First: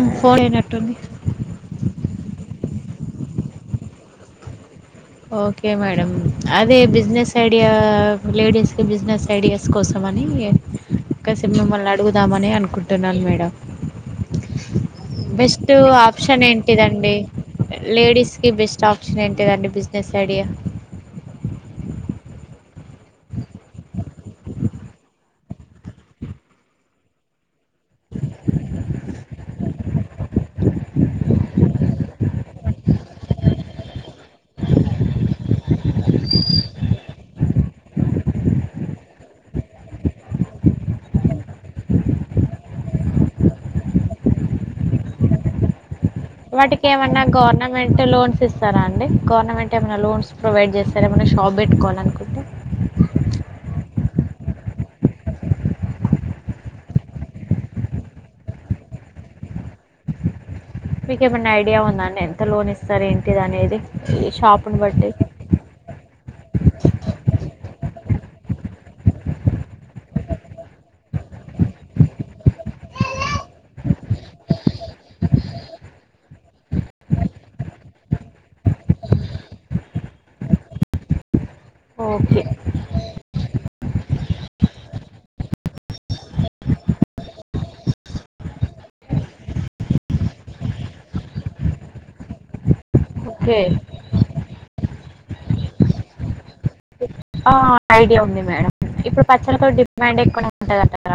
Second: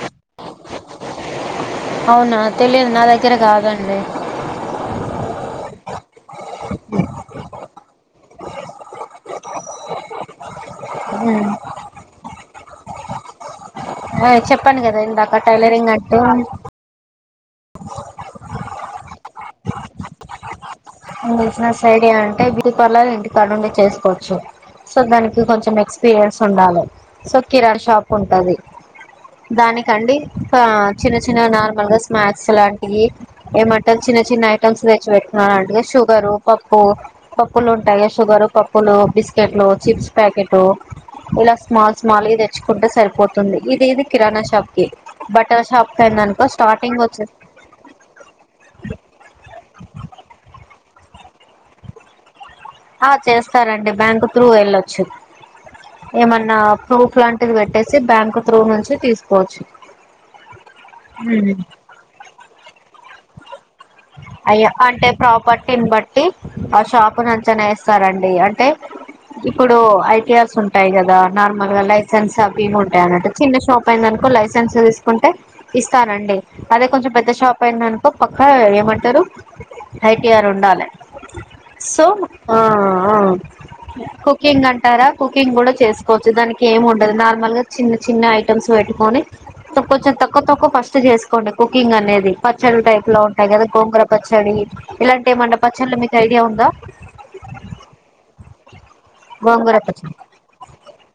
మ్ పోయేటట్టుంది. అవునా తెలియదు నా దగ్గర కాదండి. Okay madam. అదే బిజినెస్ ఐడియా లేడీస్కి బిజినెస్ ఐడియాస్ కోసంమని కలిసి మిమ్మల్ని అడుగుదామని అను కుంటున్నాను మేడం. అదే చెప్పాను కదా ఇందాక బెస్ట్ టైలరింగ్ అంటూ ఆప్షన్ ఏంటిదండి. లేడీస్కి బెస్ట్ ఆప్షన్ ఏంటిదండి బిజినెస్ ఐడియా బిజినెస్ ఐడియా అంటే బ్యూటీ పార్లర్ ఇంటికాడుండి చేసుకోచ్చు. సో దానికి కొంచెం ఎక్స్పీరియన్స్ ఉండాలి. సో కిరాణ షాప్ ఉంటది. దానికండి ఆ చిన్న చిన్న నార్మల్గా స్నాక్స్ లాంటివి ఏమంటా చిన్న చిన్న ఐటమ్స్ తెచ్చి పెట్టుకున్నా నంట్ షుగరు, పప్పు, పప్పులుంటాయి. షుగరు, పప్పులు, బిస్కెట్లు, చిప్స్ ప్యాకెటు ఇలా స్మాల్ స్మాల్గే తెచ్చుకుంటే సరిపోతుంది ఇది ఇది కిరాణా షాప్కి బట్టల షాప్ కి అయిందనుకో స్టార్టింగ్ వాటికేమన్నా వచ్చే గవర్నమెంట్ లోన్స్ ఇస్తారా అండి. గవర్నమెంట్ ఏమన్నా లోన్స్ ప్రొవైడ్ చేస్త స్తర ఏమన్నా షాప్ పెట్టుకోవాలనుకుంటే ప్రూ వెళ్ళచ్చు. ఏమన్నా ప్రూఫ్ లాంటిది పెట్టేసి బ్యాంక్ త్రూ నుంచి తీసుకోవచ్చు. మీకేమన్నా ఐడియా ఉందా అండి. ఎంత లోన్ ఇస్తారు ఏంటిది అనేది ఈ అయ్య షాప్ని అంటే బట్టి ప్రాపర్టీని బట్టి ఆ షాపు నంచనా వేస్తారం ండి. అంటే ఇప్పుడు ఐటీఆర్స్ ఉంటాయి కదా నార్మల్గా లైసెన్స్ అవిమి ఉంటాయన్నట్టు చిన్న షాప్ అయిందన్ నుకో లైసెన్స్ తీసుకుంటే ఇస్తారండి. అదే కొంచెం పెద్ద షాప్ అయిందనుకో పక్కా ఏమంటరు ఐ టీ ఆర్ ఉండాలే సో ఓకే ఆ కుకింగ్ అంటారా కుకింగ్ కూడా చేసుకోవచ్చు దానికి ఏం ఉండదు నార్మల్ గా చిన్న చి చిన్న ఐటమ్స్ పెట్టుకొని తక్కువ తక్కువ ఫస్ట్ చేసుకోండి కుకింగ్ అనేది పచ్చడి టైప్ లా ఉంటాయి ఓకే కదా గోంగర పచ్చడి ఇలాంటి ఏమన్నా పచ్చళ్ళు మీకు ఐడియా ఉందా ఆ ఐడియా ఉంది మేడం ఇప్పుడు పచ్చళ్లతో గోంగూర పచ్చడి డిమాండ్ ఎక్కువనే ఉంటాది కద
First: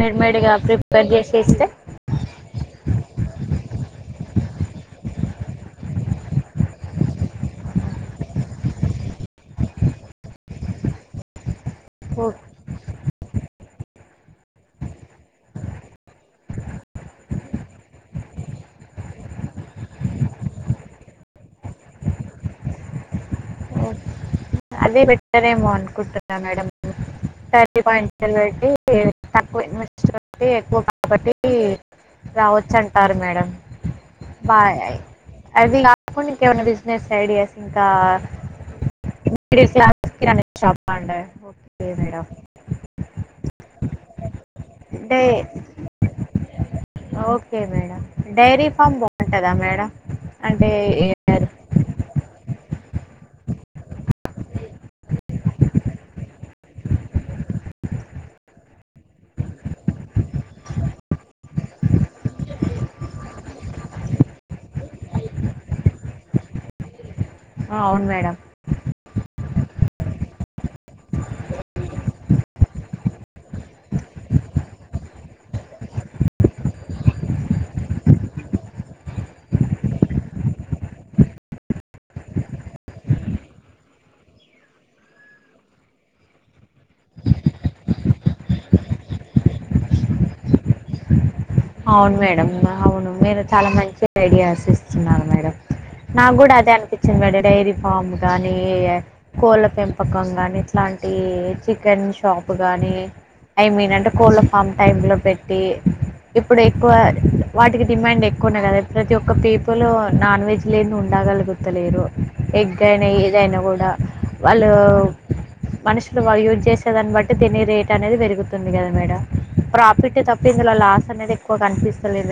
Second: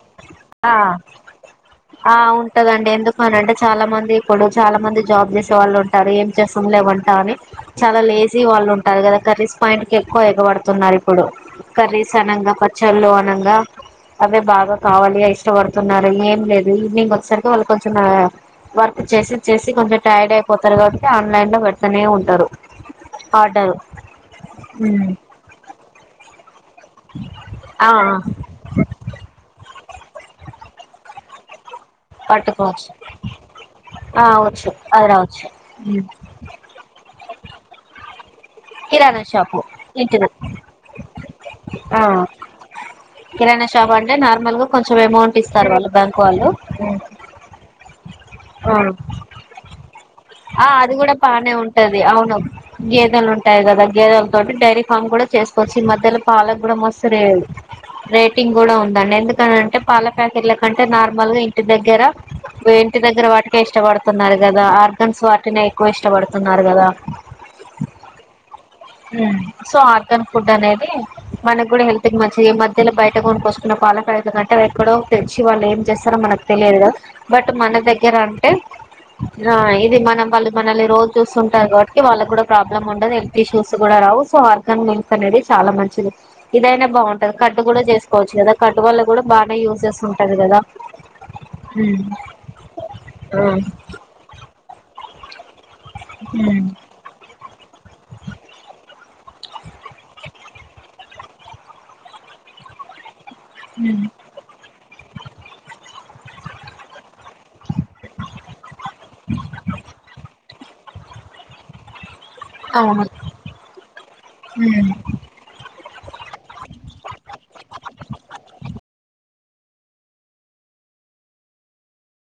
మిడ్ మేడ్ గా ఆ ప్రిపేర్ చేసి ఇస్తే ఆ ఉంటదండి ఎందుకు అని అంటే చాలా మంది ఇప్పుడు చాలా మంది జాబ్ చేస్త వాళ్ళు ఉంటారు ఏం చేస్తాంలే వంట అని చాలా లేజీ వాళ్ళు ఉంటారు కద కర్రీస్ పాయింట్ కి ఎక్కువ ఎగ పడుతున్నారు ఇప్పుడు కర్రీస్ అనంగ పచ్చళ్ళు అనంగా అద బాగా కావాలి ఇష్టపడుతున్నారు ఏం లేదు ఈవినింగ్ వచ్చసరికి వాళ్ళు కొంచెం వర్క్ చేసి చేసి కొంచెం టైర్డ్ అయిపోతారు కాబట్టి ఆన్లైన్ లో పెడతనే ఉంటారు ఆర్డరు ఓ అదే బెటరెమో అనుకుంటున్నా మేడం [inaudible] ఆ [unintelligible] ఎక్కువ కాబట్టి రావచ్చు పట్టుకోవచ్చు అంటారు మేడం ఆ వచ్చు బాయ్ ఐ అది రావచ్చు ఇం ఏమన్నా బిజినెస్ ఐడియాస్ ఇంకా kirana shop middle class kirana shop అండి ఓకే ఆ మేడం కిరాణా షాప్ అంటే నార్మల్ గా కొంచెం డే అమౌంట్ ఇస్తారు వాళ్ళు బ్యాంక్ వాళ్ళు ఓకే మేడం డైరీ ఫామ్ బాగుంటదా మేడం ఆ అంటే అది కూడా ఏ- బానే ఉంటది అవును గేదెలు ఉంట యి కదా గేదలతో డైరీ ఫామ్ కూడా చేసుకోవచ్చు ఈ మధ్యలో పాలకు కూడా మస్తు రేట్ రేటింగ్ ఉందండి ఎందుకనంటే పాల ప్యాకెట్ ల కంటే నార్మల్ గా ఇంటి దగ్గర ఇంటి దగ్గర వా ఇష్టపడుతున్నారు కదా ఆర్గన్స్ వాటినే ఎక్కువ ఇష్టపడుతున్నారు కదా అవును మేడం సో ఆర్గన్ ఫుడ్ అనేది మనకు కూడ హెల్త్ కి మంచి మధ్యలో బయట కొనుకొచ్చుకున్న పాల ప్యాకెట్స్ కంటే ఎక్కడో తెచ్చి వాళ్ళు ఏం చేస్తారో మనకు తెలియదు కదా బట్ మన దగ్గర అంటే హ ఇ ఇది మనం వాళ్ళు మనల్ని రోజు చూస్తుఉంటారు కాబట్టి వాళ్ళ కూడా ప్రాబ్లమ్ ఉండదు హెల్త్ ఇష్యూస్ కూడా రావు సో ఆ అనేది చానా మంచిది ఇదైనా బాగుంటది కట్ కూడా చేసుకోవచ్చు కదా కట్ వాళ్ళ కూడా బానే యూజ్ ఉంటది కదా అవును మేడం అవును మీరు చాల మంచి ఐడియాస్ ఇస్తున్నారు మేడం నాకు కూడ అదే అనిపించింది మేడం డైరీ ఫామ్ గానీ కోళ్ళ పెంపకం గాని ఇట్లాం చికెన్ షాప్ గాని ఐ మీన్ అంటే కోళ్ళ ఫామ్ టైమ్ లో పెట్టి ఇప్పుడు ఎక్కువ వాటికి డిమాండ్ ఎక్కువనే గాదా ప్రతి ఒక్క పీపుల్ నాన్ వెజ్ లేంది ఉం డగలు గుతలేరు ఎగ్ ఆ అయినా ఏదైనా కూడ వాళ్ళు అవును మనుషులు వాళ్ళు యూజ్ చే దాన్ని బట్టి తినే రేట్ అనేది పెరుగుతుంది కదా మేడం ప్రాఫిట్ తప్ప ఇందులో లాస్ అనేది ఎక్కువ కనిపిస్తలేదు